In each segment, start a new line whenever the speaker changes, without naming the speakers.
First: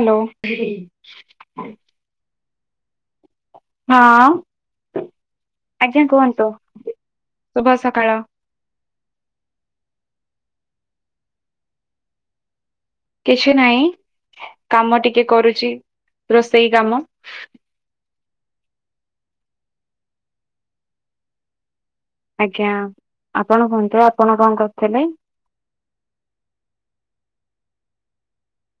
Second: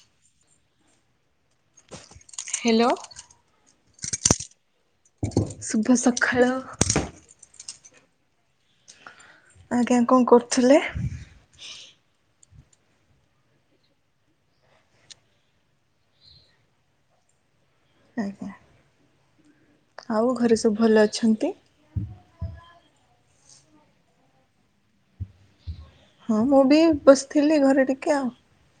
Hello ଉହୁଁ
hello
ହଁ
ଶୁଭ
ଆଜ୍ଞା
ସକାଳ
କୁହନ୍ତୁ ଶୁଭ ସକାଳ।
ଆଜ୍ଞା କଣ କରୁଥିଲେ?
କିଛି ନାହିଁ କାମ ଟିକେ କରୁଛି ରୋଷେଇ କାମ।
ଆଜ୍ଞା ଆଉ ଘରେ ସବୁ ଭଲ ଅଛନ୍ତି?
ଆଜ୍ଞା ଆପଣ କୁହନ୍ତୁ ଆପଣ କଣ କରୁଥିଲେ?
ହଁ ମୁଁ ବି ବସିଥିଲି ଘରେ ଟିକେ ଆଉ।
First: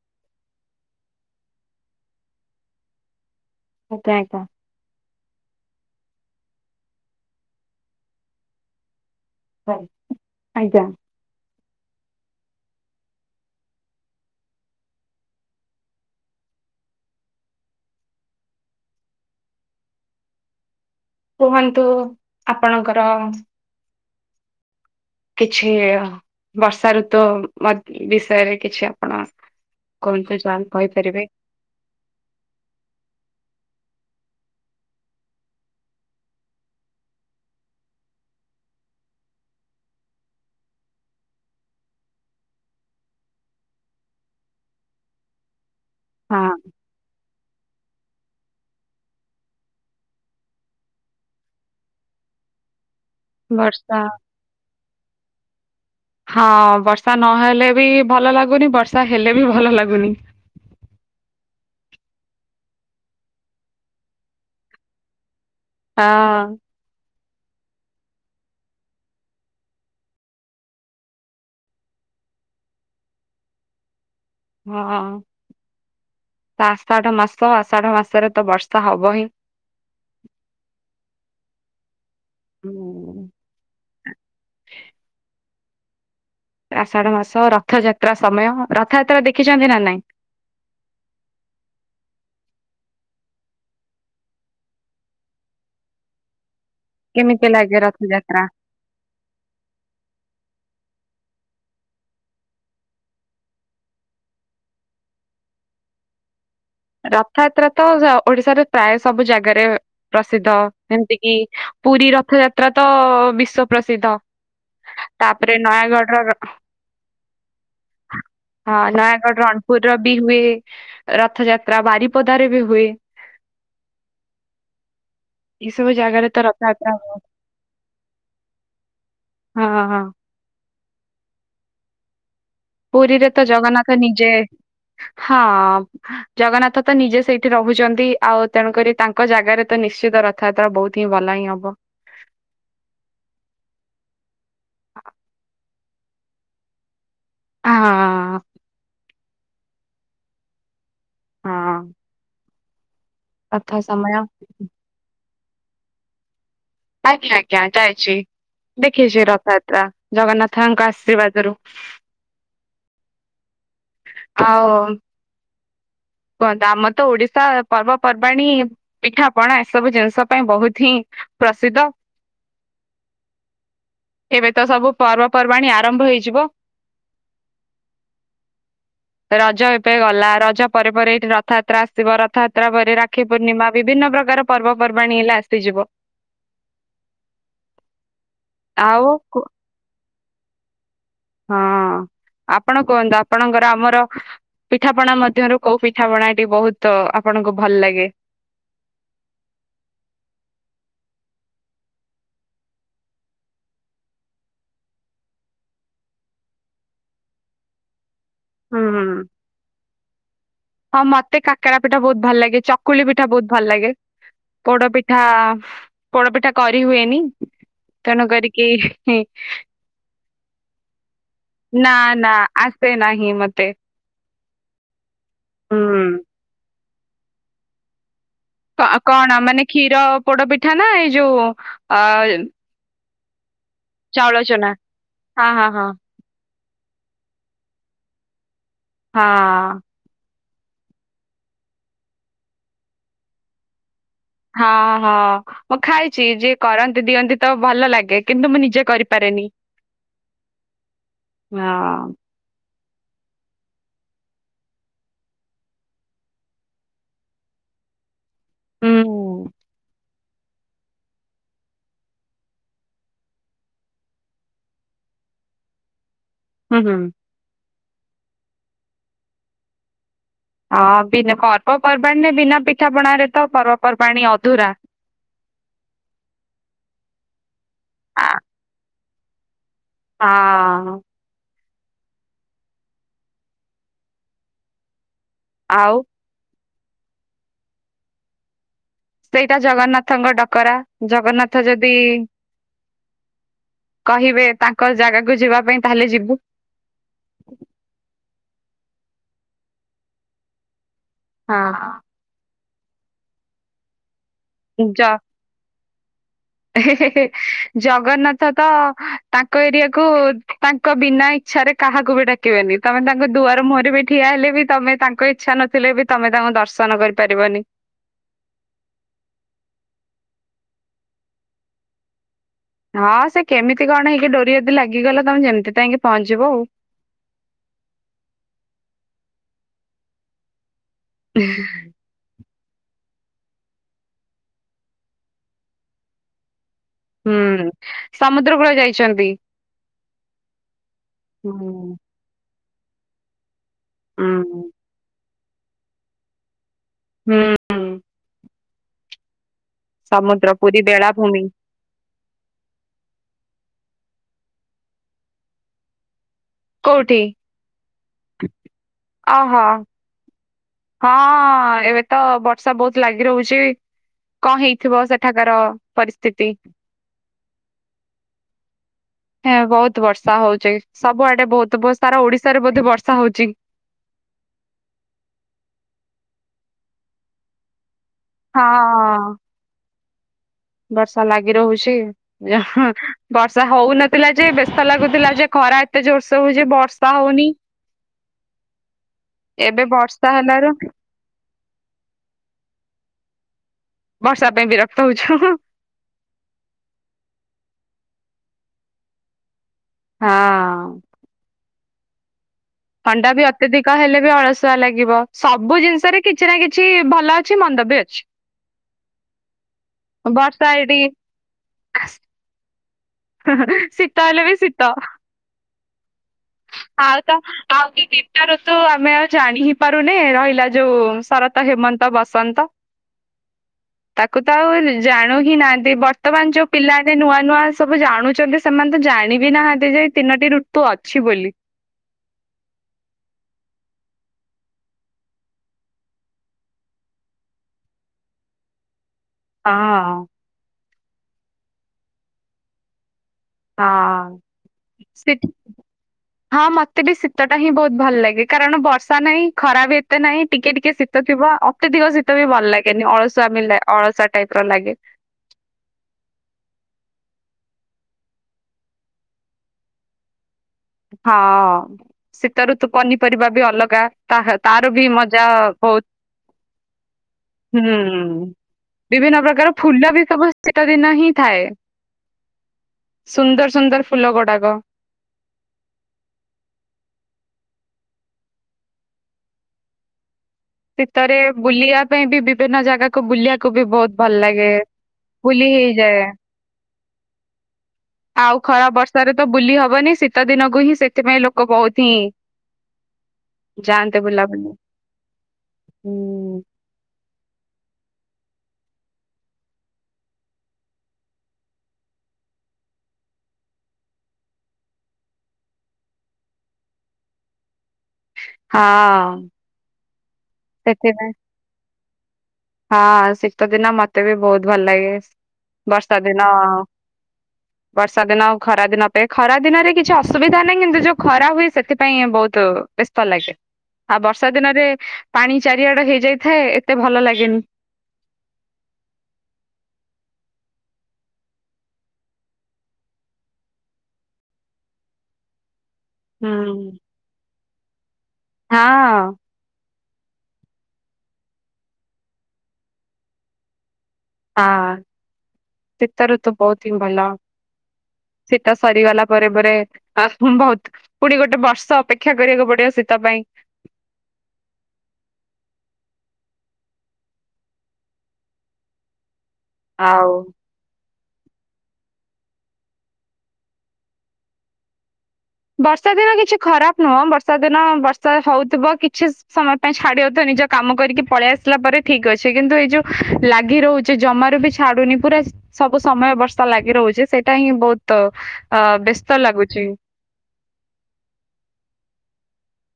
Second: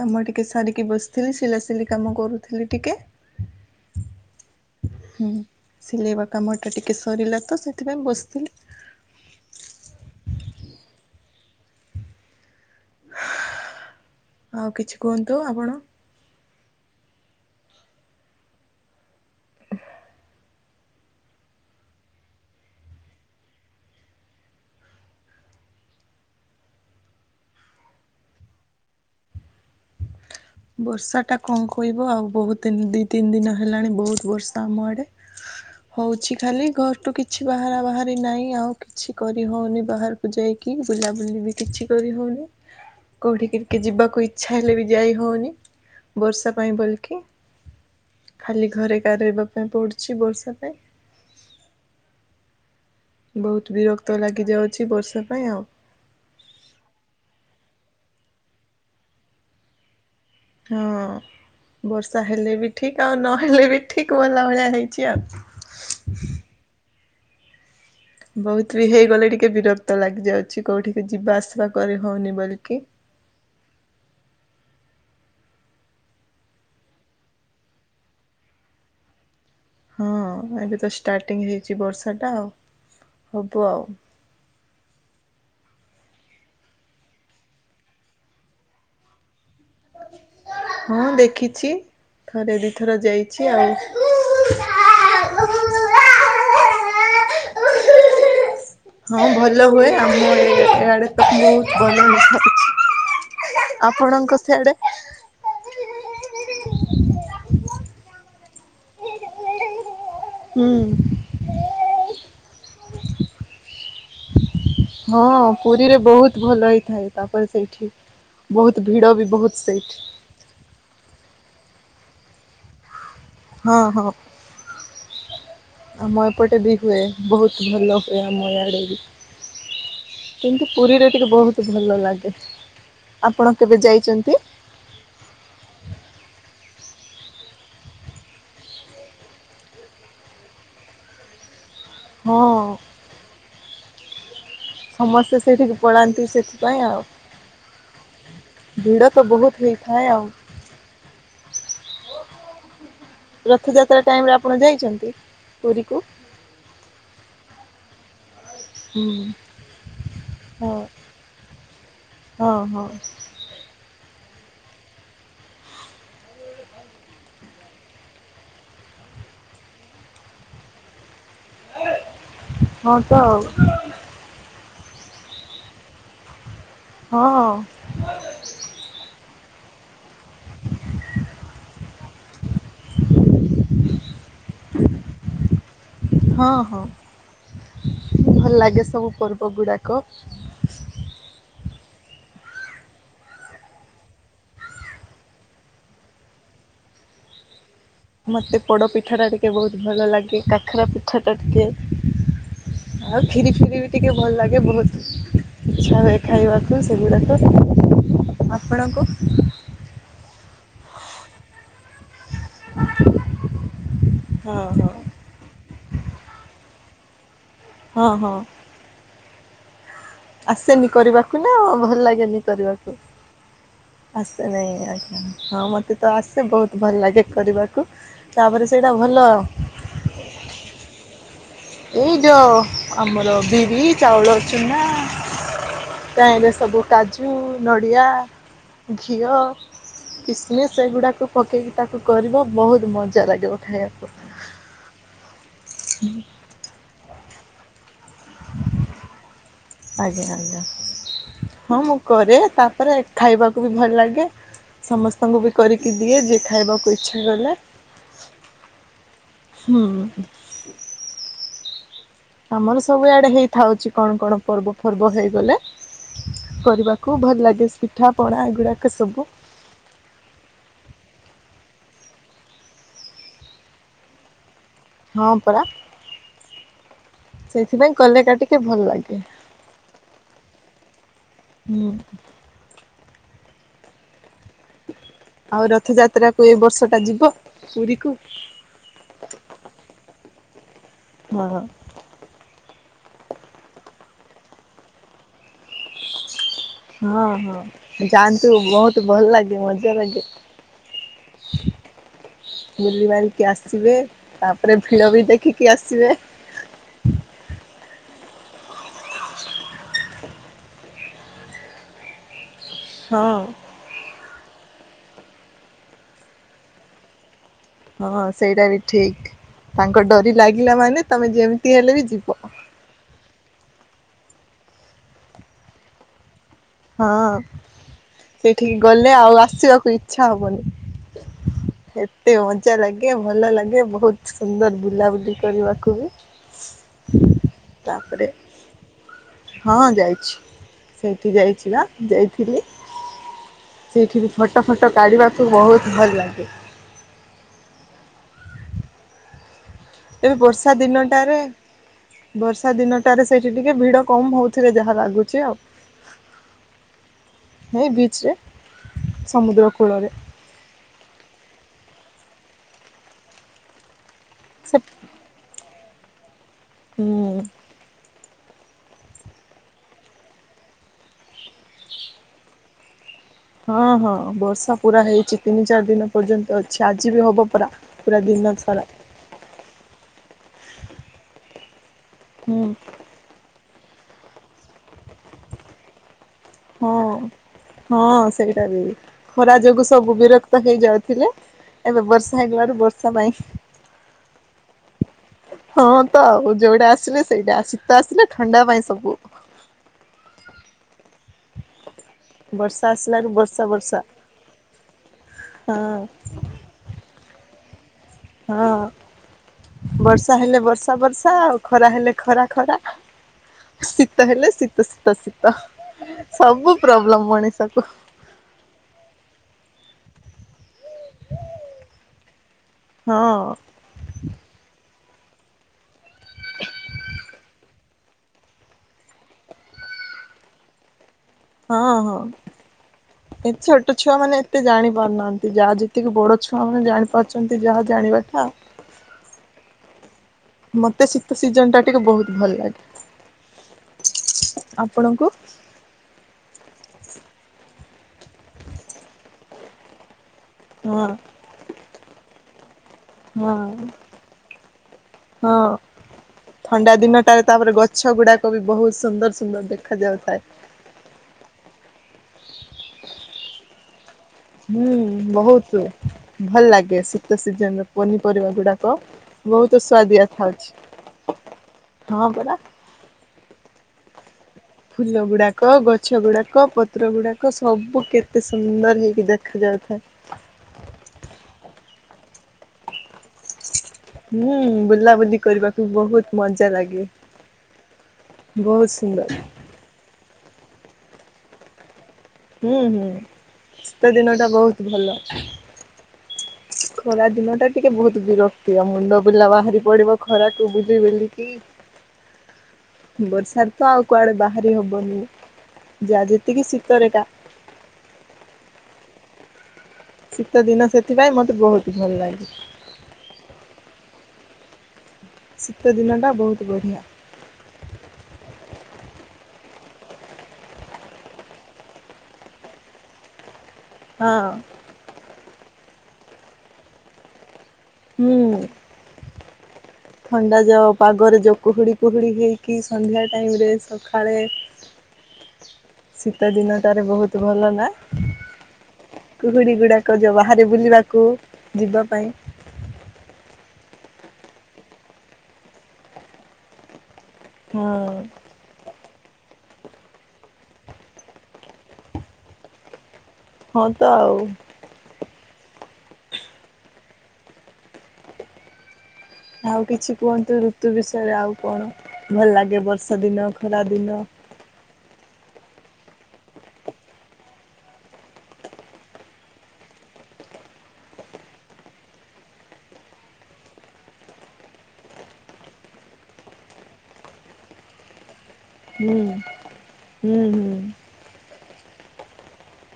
କାମ ଟିକେ ସାରିକି ବସିଥିଲି ସିଲାସିଲି କାମ କରୁଥିଲି ଟିକେ।
ଆଉ କାଇଁ କଣ
ହୁଁ ସିଲେଇବା କାମ ଟା ଟିକେ ସରିଲା ତ ସେଥିପାଇଁ ବସିଥିଲି।
ହ ଆଜ୍ଞା
ଆଉ କିଛି କୁହନ୍ତୁ ଆପଣ?
କୁହନ୍ତୁ ଆପଣଙ୍କର କିଛି ବର୍ଷା ଋତୁ ମ ବିଷୟରେ କିଛି ଆପଣ କୁହନ୍ତୁ ଯା
ବର୍ଷା
କହିପାରିବେ।
ଟା କଣ କହିବ ଆଉ ବହୁତ ତି ଦୁଇ ତିନି ଦିନ ହେଲାଣି ବହୁତ ବର୍ଷା ଆମ ଆଡ଼େ। ହଉଛି ଖାଲି ଘରଠୁ କିଛି ବାହାରା ବାହାରି ନାହିଁ ଆଉ କିଛି କରି ହଉନି ବାହାର କୁ ଯାଇକି ବୁଲାବୁଲି ବି କିଛି କରି ହଉନି କେଉଁଠି ଟିକେ ଯିବାକୁ ଇଚ୍ଛା ହେଲେ ବି ଯାଇ ହଉନି
ହଁ
ବର୍ଷା ପାଇଁ ବୋଲକି। ଖାଲି ଘରେ କା ରଇବା ପାଇଁ ପଡୁଛି ବର୍ଷା ପାଇଁ। ବହୁତ
ବର୍ଷା
ବିରକ୍ତ ଲାଗି ଯାଉଛି ବର୍ଷା ପାଇଁ ଆଉ।
ହଁ ବର୍ଷା ନହେଲେ ବି ଭଲ ଲାଗୁନି ବର୍ଷା ହେଲେ ବି ଭଲ ଲାଗୁନି।
ହଁ ବର୍ଷା ହେଲେ ବି ଠିକ ଆଉ ନହେଲେ ବି ଠିକ ଭଲ ଭଳିଆ ହେଇଛି ଆଉ।
ହଁ
ବହୁତ ବି ହେଇଗଲେ ଟିକେ ବିରକ୍ତ ଲାଗିଯାଉଛି କଉଠିକି ଯିବା ଆସିବା କରି ହେଉନି ବୋଲିକି।
ହଁ ତା ଆଷାଢ଼ ମାସ ଆଷାଢ଼ ମାସରେ ତ ବର୍ଷା ହବ ହିଁ।
ହଁ ଏବେ ତ ଷ୍ଟାର୍ଟିଂ ହେଇଛି ବର୍ଷାଟା ଆଉ
ହୁଁ।
ହବ ଆଉ।
ଆଷାଢ ମାସ ରଥଯାତ୍ରା ସମୟ ରଥଯାତ୍ରା ଦେଖିଛନ୍ତି ନା ନାଇଁ
ହଁ ଦେଖିଛି ଥରେ ଦିଇଥର ଯାଇଛି ଆଉ
କେମିତି ଲାଗେ ରଥଯାତ୍ରା?
ହଁ ଭଲ ହୁଏ ଆମ ଇଆଡ଼େ ତ ବହୁତ ବଢ଼ିଆ [unintelligible] ଆପଣଙ୍କ ସିଆଡେ [unintelligible]
ରଥଯାତ୍ରା ତ ଓଡିଶାରେ ପ୍ରାୟ ସବୁ ଜାଗାରେ ପ୍ରସିଦ୍ଧ
ହୁଁ
ଏମିତି କିି ପୁରୀ ରଥଯାତ୍ରା ତ ବିଶ୍ଵ ପ୍ରସିଦ୍ଧ।
ହଁ
ତାପରେ
ପୁରୀରେ
ନୟାଗଡର
ବହୁତ ଭଲ ହେଇଥାଏ ତାପରେ ସେଇଠି ବହୁତ
ହଁ
ଭିଡ଼ ବି
ନୟାଗଡ଼
ବହୁତ
ରଣପୁର
ସେଇଠି
ର ବି ହୁଏ ରଥଯାତ୍ରା ବାରିପଦାରେ ବି ହୁଏ
ହଁ ହଁ
ଏଇ ସବୁ
ଆମ
ଜାଗାରେ ତ
ଏପଟେ ବି
ରଥଯାତ୍ରା
ହୁଏ ବହୁତ ଭଲ। ସେ ଆମ ଇଆଡେ ବି
ହଁ ହଁ
କିନ୍ତୁ ପୁରୀରେ ଟିକେ ବହୁତ ଭଲ ଲାଗେ।
ପୁରୀରେ ତ
ଆପଣ କେବେ
ଜଗନ୍ନାଥ ନିଜେ
ଯାଇଛନ୍ତି?
ହଁ ଜଗନ୍ନାଥ ତ ନିଜେ ସେଇଠି ରହୁଛନ୍ତି ଆଉ ତେଣୁକରି ତାଙ୍କ ଜାଗାରେ ତ ନିଶ୍ଚିତ ର ଥ ଯାତ୍ରା ବହୁତ ହିଁ ଭଲ ହିଁ ହବ।
ମୋ-ଓ-ଓ ସମସ୍ତେ ସେଇଠିକି ପଳାନ୍ତି ସେଥିପାଇଁ ଆଉ।
ହଁ-ଅ-ଅ-ଅ,
ଭିଡ଼ ତ ବହୁତ ହେଇଥାଏ ଆଉ।
ହଁ-ଅ-ଅ,
ରଥଯାତ୍ରା ଟାଇମ ରେ ଆପଣ
ଆଜ୍ଞା
ଯାଇଛନ୍ତି ପୁରୀ କୁ?
ଆଜ୍ଞା, ଆଜ୍ଞା ଯାଇଛି। ଦେଖିଛି
ହୁଁ
ରଥଯାତ୍ରା
ହଁ
ଜଗନ୍ନାଥଙ୍କ ଆଶୀର୍ବାଦରୁ।
ହଁ, ହଁ।
ଆଉ-ଉ-ଉ କୁହନ୍ତୁ ଆମର ତ ଓଡିଶା ପର୍ବପର୍ବାଣି ପିଠାପଣା ଏସବୁ ଜିନିଷ ପାଇଁ ବହୁତ ହିଁ ପ୍ରସିଦ୍ଧ।
ହଁ ତ ଆଉ
ଏବେ ତ ସବୁ ପର୍ବପର୍ବାଣି ଆରମ୍ଭ ହେଇଯିବ।
ହଁ-ଅ-ଅ,
ରଜ ଏବେେ ଗଲା ର ପରେ ପରେ ଏଇଠି ରଥଯାତ୍ରା ଆସିବ। ରଥଯାତ୍ରା ପରେ ରାକ୍ଷୀ ପୂର୍ଣ୍ଣିମା ବିଭିନ୍ନ ପ୍ରକାର ପର୍ବପର୍ବାଣି ଏଇଲ ଆସି ହେଇଯିବ,
ହଁ ହଁ ଭଲ ଲାଗେ
ଆଉ
ସବୁ
କୁ
ପର୍ବ ଗୁଡ଼ାକ।
ହଁ ଆପଣ କୁହନ୍ତୁ ଆପଣଙ୍କର ଆମର ପିଠାପଣା ମଧ୍ୟରୁ କୋଉ ପିଠା ପଣାଟି ବହୁତ ଆପଣଙ୍କୁ ଭଲ ଲାଗେ?
ମୋତେ ପୋଡ଼ପିଠାଟା ଟିକେ ବହୁତ ଭଲ ଲାଗେ। କାଖରା ପିଠାଟା ଟିକେ ଆଉ ଖିରି ଫିରି ବି ଟିକେ ଭଲ ଲାଗେ ବହୁତ ଇଚ୍ଛା ହୁଏ ଖାଇବାକୁ ସେଗୁଡାକ।
ହୁଁ
ଆପଣଙ୍କୁ?
ହଁ ମତେ କାକେରା ପିଠା ବହୁତ ଭଲ ଲାଗେ, ଚକୁଳି ପିଠା ବହୁତ ଭଲ ଲାଗେ,
ହଁ
ପୋଡ
ହଁ
ପି ଠା-ଆ-ଆ ପୋଡ ପିଠା କରି ହୁଏନି।
ହଁ
ତେଣୁ
ହଁ
କରିକି
ଆସେନି କରିବାକୁ ନା-ଆ-ଆ
ନା
ଭଲ
ନା
ଲାଗେନି
ଆସେ
କରିବାକୁ।
ନାହିଁ ମତେ
ଆସେ ନାଇଁ ଆଜ୍ଞା, ହଁ
ହୁଁ।
ମତେ ତ ଆସେ ବହୁତ ଭଲ ଲାଗେ କରିବାକୁ। ତାପରେ
କ
ସେଇଟା
ଆଉ
ଭଲ
କଣ ମାନେ କ୍ଷୀର ପୋଡ ପିଠା ନା ଏଇ ଯୋଉ-ଉ-ଉ-ଉ
ଏଇ ଯୋଉ ଆମର ବିରି, ଚାଉଳ ଚୁନା
ହଁ ହଁ ହଁ।
ତାଇରେ ସବୁ କାଜୁ, ନଡ଼ିଆ, ଘିଅ
ହଁ।
କିସ୍ମିସ୍ ଏଗୁଡାକୁ ପକେଇକି ତାକୁ କରିବ ବହୁତ ମଜା ଲାଗିବ ଖାଇବାକୁ।
ହଁ ହଁ ମୁଁ ଖାଇଛି ଯିଏ କରନ୍ତି ଦିଅନ୍ତି ତ ଭଲ ଲାଗେ। କିନ୍ତୁ ମୁଁ ନିଜେ କରିପାରେନି।
ଆଜ୍ଞା, ଆଜ୍ଞା, ହଁ ମୁଁ କରେ ତାପରେ ଖାଇବାକୁ ବି ଭଲ ଲାଗେ। ସମସ୍ତଙ୍କୁ ବି କରିକି ଦିଏ ଯିଏ ଖାଇବାକୁ ଇଚ୍ଛା କଲେ।
ହୁଁ
ହୁଁ, ଆମର ସବୁଆଡ଼େ ହେଇଥାଉଛି କଣ କଣ ପର୍ବ ଫର୍ବ ହେଇଗଲେ।
ହୁଁ ହୁଁ।
କରିବାକୁ ଭଲ ଲାଗେ ପିଠାପଣା ଏଗୁଡ଼ାକ ସବୁ।
ହଁ ବିନ୍ ପର୍ବପର୍ବାଣୀରେ ବିନା ପିଠାପଣାରେ ତ ପର୍ବପର୍ବାଣୀ ଅଧୁରା।
ହଁ ପରା, ସେଇଥିପାଇଁ କଲେ ଏକା ଟିକେ ଭଲ ଲାଗେ।
ହଁ-ଅ-ଅ-ଅ
ହୁଁ, ଆଉ ରଥଯାତ୍ରାକୁ ଏ ବର୍ଷ ଟା ଯିବ ପୁରୀକୁ?
ସେଇଟା ଜଗନ୍ନାଥଙ୍କ ଡକରା।
ହଁ
ଜଗନ୍ନାଥ ଯେ ଦି କହିବେ ତାଙ୍କ ଜାଗାକୁ ଯିବା ପାଇଁ ତାହେଲେ ଯିବୁ।
ହଁ, ହଁ, ଯାଆନ୍ତୁ ବହୁତ ଭଲ ଲାଗେ, ମଜା ଲାଗେ।
ହଁ-ଅ-ଅ,
ବୁଲି ବାଲିକି ଆସିବେ। ତାପରେ ଭିଡ ବି ଦେଖିକି ଆସିବେ।
ହେ ହେ ହେ ଜଗନ୍ନାଥ ତ ତାଙ୍କ ଏରିଆକୁୁ ତାଙ୍କ ବିନା ଇ ସାଡେ କାହାକୁ ବି ଡାକିବେନି? ତମେ
ହଁ
ତାଙ୍କ ଦୁଆର ମୁହଁରେ ବି ଠିଆ ହେଲେ ବି ତମେ, ତାଙ୍କ ଇଚ୍ଛା ନଥିଲେ ବି ତମେ ତାଙ୍କୁ ଦର୍ଶନ କରିପାରିବନି।
ହଁ ସେଇଟା ବି ଠିକ୍, ତାଙ୍କ ଡୋରି ଲାଗିଲା ମାନେ ତମେ ଯେମିତି ହେଲେ ବି ଯିବ।
ହଁ ସେ କେମିତି କଣ ହେଇକି ଡୋରି ଯଦି ଲାଗିଗଲା, ତମେ ଯେମିତି ତ ଯାଇକି ପହଞ୍ଚିବ ଆଉ।
ହଁ ସେଇଠିକି ଗଲେ, ଆଉ ଆସିବାକୁ ଇଚ୍ଛା ହବନି।
ହେଁ
ଏତେ ମଜା ଲାଗେ ଭଲ ଲାଗେ, ବହୁତ ସୁନ୍ଦର ବୁଲାବୁଲି କରିବାକୁ ବି।
ହୁଁ
ତାପରେ,
ସମୁଦ୍ର କୂଳ ଯାଇଛନ୍ତି।
ହଁ ଯାଇଚି। ସେଇଠି ଯାଇଛି ବା
ହୁଁ
ଯାଇଥିଲି। ସେଇଠି ବି, ଫଟୋ
ହୁଁ
ଫଟ କାଢ଼ିବାକୁ ବହୁତ ଭଲ ଲାଗେ।
ହୁଁ।
ଏବେ
ସମୁଦ୍ର
ବର୍ଷା
ପୁରୀ
ଦିନଟାରେ
ବେଳାଭୂମି
ବର୍ଷା ଦିନଟାରେ ସେଇଠି ଟିକେ ଭିଡ କମ୍, ହଉଥିବ ଯାହା ଭାବୁଛି ଆଉ।
କୋଉଠି?
ଏ ବିଚରେ ସମୁଦ୍ର କୂଳରେ
ହଁ- ହଁ ଏବେ ତ ବର୍ଷା ବହୁତ ଲାଗି ରହୁଛି। କଣ
ସେ
ହେଇଥିବ, ସେଠାକାର ପରିସ୍ଥିତି?
ହୁଁ।
ହଁ ବହୁତ ବର୍ଷା ହଉଛି ଆଜି, ସବୁଆଡେ ବହୁତ ସାରା ଓଡିଶାରେ ବୋଧେ ବର୍ଷା ହଉଛି?
ହଁ- ହଁ ବର୍ଷା ପୁରା ହେଇଛି, ତିନି ଚାରି ଦିନ ପର୍ଯ୍ୟନ୍ତ ଅଛି। ଆଜି ବି ହବ ପରା ପୁରା ଦିନ ସାରା
ହଁ ବର୍ଷା ଲାଗି ରହୁଛି,
ହୁଁ
ଯାହା ବର୍ଷା ହଉନଥିଲା ଯେ ବ୍ୟସ୍ତ ଲାଗୁଥିଲା, ଯେ ଖରା ଏତେ ଜୋରସେ ହଉଛି ବର୍ଷା
ହଁ
ହଉନି।
ହଁ ସେଇଟା ବି, ଖରା
ଏବେ
ଯୋଗୁଁ ସବୁ
ବର୍ଷା
ବିରକ୍ତ
ହେଲାରୁ
ହେଇଯାଉ ଥିଲେ, ଏବେ ବର୍ଷା ହେଇଗଲାରୁ ବର୍ଷା ପାଇଁ
ବର୍ଷା ପାଇଁ ବିରକ୍ତ ହଉଛୁ।
ହଁ ତ ଆଉ ଯୋଉଟା ଆସିଲେ ସେଇଟା, ଶୀତ ଆସିଲେ ଥଣ୍ଡା ପାଇଁ ସବୁ।
ହଁ।
ବର୍ଷା ଆସିଲାରୁ
ଥଣ୍ଡା ବି
ବର୍ଷା
ଅତ୍ୟଧିକ
ବର୍ଷା
ହେଲେ ବି ଅଳସ କାଦୁଆ ଲାଗିବ,
ହଁ
ସବୁ ଜିନିଷରେ କିଛି ନା କିଛି ଭଲ ଅଛି ମନ୍ଦ ବି ଅଛି।
ହଁ ବର୍ଷା ହେଲେ ବର୍ଷା ବର୍ଷା, ଆଉ ଖରା ହେଲେ ଖରା ଖରା। ଶୀତ ହେଲେ ଶୀତ ଶୀତ ଶୀତ, ସବୁ ପ୍ରୋବ୍ଲେମ ମଣିଷକୁ।
ବର୍ଷା ଋତୁ ଆମେ ଆଉ ଜାଣି ହି ପାରୁନେ, ରହିଲା ଯୋଉ ଶରତ, ହେମନ୍ତ, ବସନ୍ତ।
ହଁ
ତାକୁ ତ ଆଉ ଜାଣୁ ହିଁ ନାହାନ୍ତି, ବର୍ତ୍ତମାନ ଯୋଉ ପିଲା ନୂଆ ନୂଆ ସବୁ ଜାଣୁଛନ୍ତି ସେମାନେ ତ ଜାଣିବି ନାହାନ୍ତି ଯେ, ତିନୋଟି ଋତୁ ଅଛି ବୋଲି।
ହଁ- ହଁ। ଏ ଛୋଟ ଛୁଆମାନେ ଏତେ ଜାଣିପାରୁନାହାନ୍ତି, ଯାହା ଯେତିକି ବଡ଼ ଛୁଆମାନେ ଜାଣିପାରୁଛନ୍ତି ଯାହା ଜାଣିବାଟା।
ହଁ- ହଁ।
ମତେ ଶୀତ ସିଜିନ୍ ଟା ଟିକେ ବହୁତ ଭଲ ଲାଗେ।
ହଁ
ଆପଣଙ୍କୁ
ସେଠି ହଁ ମତେ ବି ଶୀତ ଟା ହିଁ ବହୁତ ଭଲ ଲାଗେ, କାରଣ ବର୍ଷା ନାହିଁ ଖରା ବି ଏ ତେ ନାହିଁ, ଟିକେ ଟିକେ
ହଁ
ଶୀତ ଥିବ ଅତ୍ୟଧିକ ଶୀତ ବି ଭଲ ଲାଗେନି। ଯେମିତି
ହଁ
ଅଳସୁଆମି ଅଳସୁଆ ଟାଇପର ଲାଗେ।
ହଁ। ଥଣ୍ଡା ଦିନଟାରେ, ତାପରେ ଗଛ ଗୁଡାକ ବି ବହୁତ ସୁନ୍ଦର ସୁନ୍ଦର ଦେଖାଯାଉଥାଏ।
ହଁ, ଶୀତ ଋତୁ ପନିପରିବା ବି ଅଲଗା। ତାହା ତାର ବି ମଜା ବହୁତ,
ଭଲ ଲାଗେ ଶୀତ ସିଜନରେ
ହୁଁ।
ପନିପରିବା ଗୁଡାକ
ବିଭିନ୍ନ ପ୍ରକାର
ବହୁତ
ଫୁଲ ବି
ସୁଆଦିଆ
ସବୁ,
ଥାଉଛି
ଶୀତ ଦିନ ହିଁ ଥାଏ।
ହଁ ପରା।
ସୁନ୍ଦର ସୁନ୍ଦର ଫୁଲ ଗୁଡାକ।
ଫୁଲ ଗୁଡ଼ାକ, ଗଛ ଗୁଡ଼ାକ, ପତ୍ର ଗୁଡ଼ାକ ସବୁ କେତେ ସୁନ୍ଦର ହେଇକି ଦେଖାଯାଉଥାଏ।
ଶୀତରେ ବୁଲିବା ପାଇଁ ବି ବିଭିନ୍ନ ଜାଗାକୁ ବୁଲିଆ କୁ ବି ବହୁତ ଭଲ
ହୁଁ
ଲାଗେ ବୁଲି ହେଇଯାଏ।
ଜା ଲାଗେ।
ଆଉ ଖରା
ବହୁତ ସୁନ୍ଦର
ବର୍ଷାରେ ତ ବୁଲି ହବନି ଶୀତ ଦିନକୁ ହିଁ ସେଥିପାଇଁ ଲୋକ ବହୁତ ହି
ହୁଁ, ହୁଁ ଶୀତ ଦିନ ଟା
ବୁଲାବୁଲି
ବହୁତ ଭଲ।
ହୁଁ।
ଖରା ଦିନ ଟା ଟିକେ ବହୁତ ବିରକ୍ତିଆ ମୁଣ୍ଡ ବୁଲା ବାହାରି ପଡିବ ଖରାକୁୁ ବୁଲି ବୁଲିକି। ବର୍ଷାରେ ତ ଆଉ କୁଆଡେ ବାହାରି ହବନି। ଯାହା ଯେତିକି ଶୀତରେ କା।
ହଁ।
ଶୀତ ଦିନ ସେଥିପାଇଁ ମୋତେ ବହୁତ ଭଲ ଲାଗେ।
ହଁ ଶୀତ ଦିନ ମୋତେ ବି ବହୁତ ଭଲ ଲାଗେ।
ଶୀତ
ବର୍ଷା
ଟା
ଦିନ
ବହୁତ ବଢିଆ।
ବର୍ଷା ଦିନ ଆଉ ଖରା ଦିନ ପାଇଁ ଖରା ଦିନରେ କିଛି ଅସୁବିଧା ନାହିଁ କିନ୍ତୁ ଯୋଉ ଖରା ହୁଏ ସେଥିପାଇଁ ଏ ବହୁତୁ ବ୍ୟସ୍ତ ତ ଲାଗେ, ଆଉ
ହଁ
ବର୍ଷା ଦିନରେ ପାଣି ଚାରିଆଡ ହେଇଯାଇଥାଏ ଏତେ ଭଲ ଲାଗେନି।
ହୁଁ। ଥଣ୍ଡା ଯୋ ପାଗରେ ଯୋଉ କୁହୁଡ଼ି କୁହୁଡ଼ି ହେଇକି ସନ୍ଧ୍ୟା ଟାଇମ୍ ରେ ସଖାଳେ ଶୀତ ଦିନ
ହୁଁ।
ଟାରେ ବହୁତ ଭଲ ନା?
ହଁ
ଗୁଡି ଗୁଡାକ ଯୋଉ ବାହାରେ ବୁଲିବାକୁ ଯିବା ପାଇଁ।
ହଁ ଶୀତ ଋତୁ ବହୁତ ହିଁ ଭଲ।
ହଁ।
ଶୀତ ସରିଗଲା ପରେ ପରେ ଆହ୍ ବହୁତ ପୁଣି ଗୋଟେ ବର୍ଷ ଅପେକ୍ଷା କରିବାକୁ ପଡିବ ଶୀତ ପାଇଁ।
ହଁ ତ ଆଉ। ଆଉ କିଛି
ଆଉ
କୁହନ୍ତୁ ଋତୁ ବିଷୟରେ ଆଉ କଣ ଭଲ ଲାଗେ ବର୍ଷା ଦିନ ଖରା ଦିନ?
ବର୍ଷା ଦିନ କିଛି ଖରାପ ନୁହଁ ବର୍ଷା ଦିନ ବର୍ଷା ହଉଥିବ କିଛି ସମୟ ତା ଛାଡି ଯାଉଥିବ ନିଜ କାମ କରିକି ପଳେଇ ଆସିଲା ପରେ ଠିକ ଅଛି। କିନ୍ତୁ ଏଇ ଯୋଉ ଲାଗି ରହୁଚି ଜମାରୁ ବି ଛା ଛାଡ଼ୁନି ପୁରା ସବୁ ସମୟ ବର୍ଷା ଲାଗି ରହୁଛି ସେଇଟା ହିଁ ବହୁତ ଅ,
ହୁଁ
ବ୍ୟସ୍ତ ଲାଗୁଛି।
ହୁଁ, ହୁଁ।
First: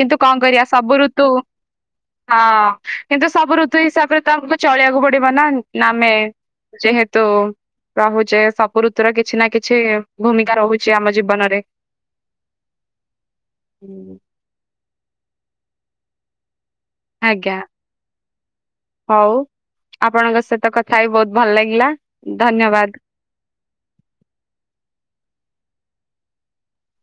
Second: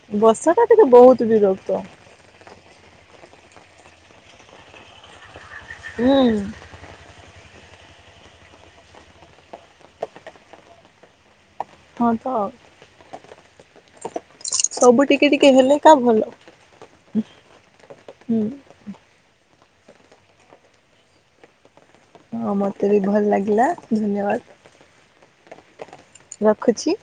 କିନ୍ତୁ କଣ
ବର୍ଷା
କରିବା
ଟା ଟିକେ
ସବୁ ଋତୁ
ବହୁତ ବିରକ୍ତ
ହଁ କିନ୍ତୁ ସବୁ ଋତୁ ହିସାବରେ ତ ଆମକୁ ଚଳିବାକୁ ପଡିବ ନା। ନନେ
ହୁଁ
ଯେହେତୁ ରହୁଚେ ସବୁ ଋତୁର କିଛି ନା କିଛି ଭୂମିକା ରହୁଛି ଆମ ଜୀବନରେ।
ହଁ ତ ଆଉ।
ହୁଁ।
ସବୁ ଟିକେ ଟିକେ ହେଲେ କା ଭଲ।
ଆଜ୍ଞା,
ହୁଁ
ହଉ ଆପଣଙ୍କ ସହିତ କଥା ହେଇ ବହୁତ ଭଲ ଲାଗିଲା।
ହଁ
ଧନ୍ୟବାଦ।
ମୋତେ ବି ଭଲ ଲାଗିଲା ଧନ୍ୟବାଦ। ରଖୁଛି।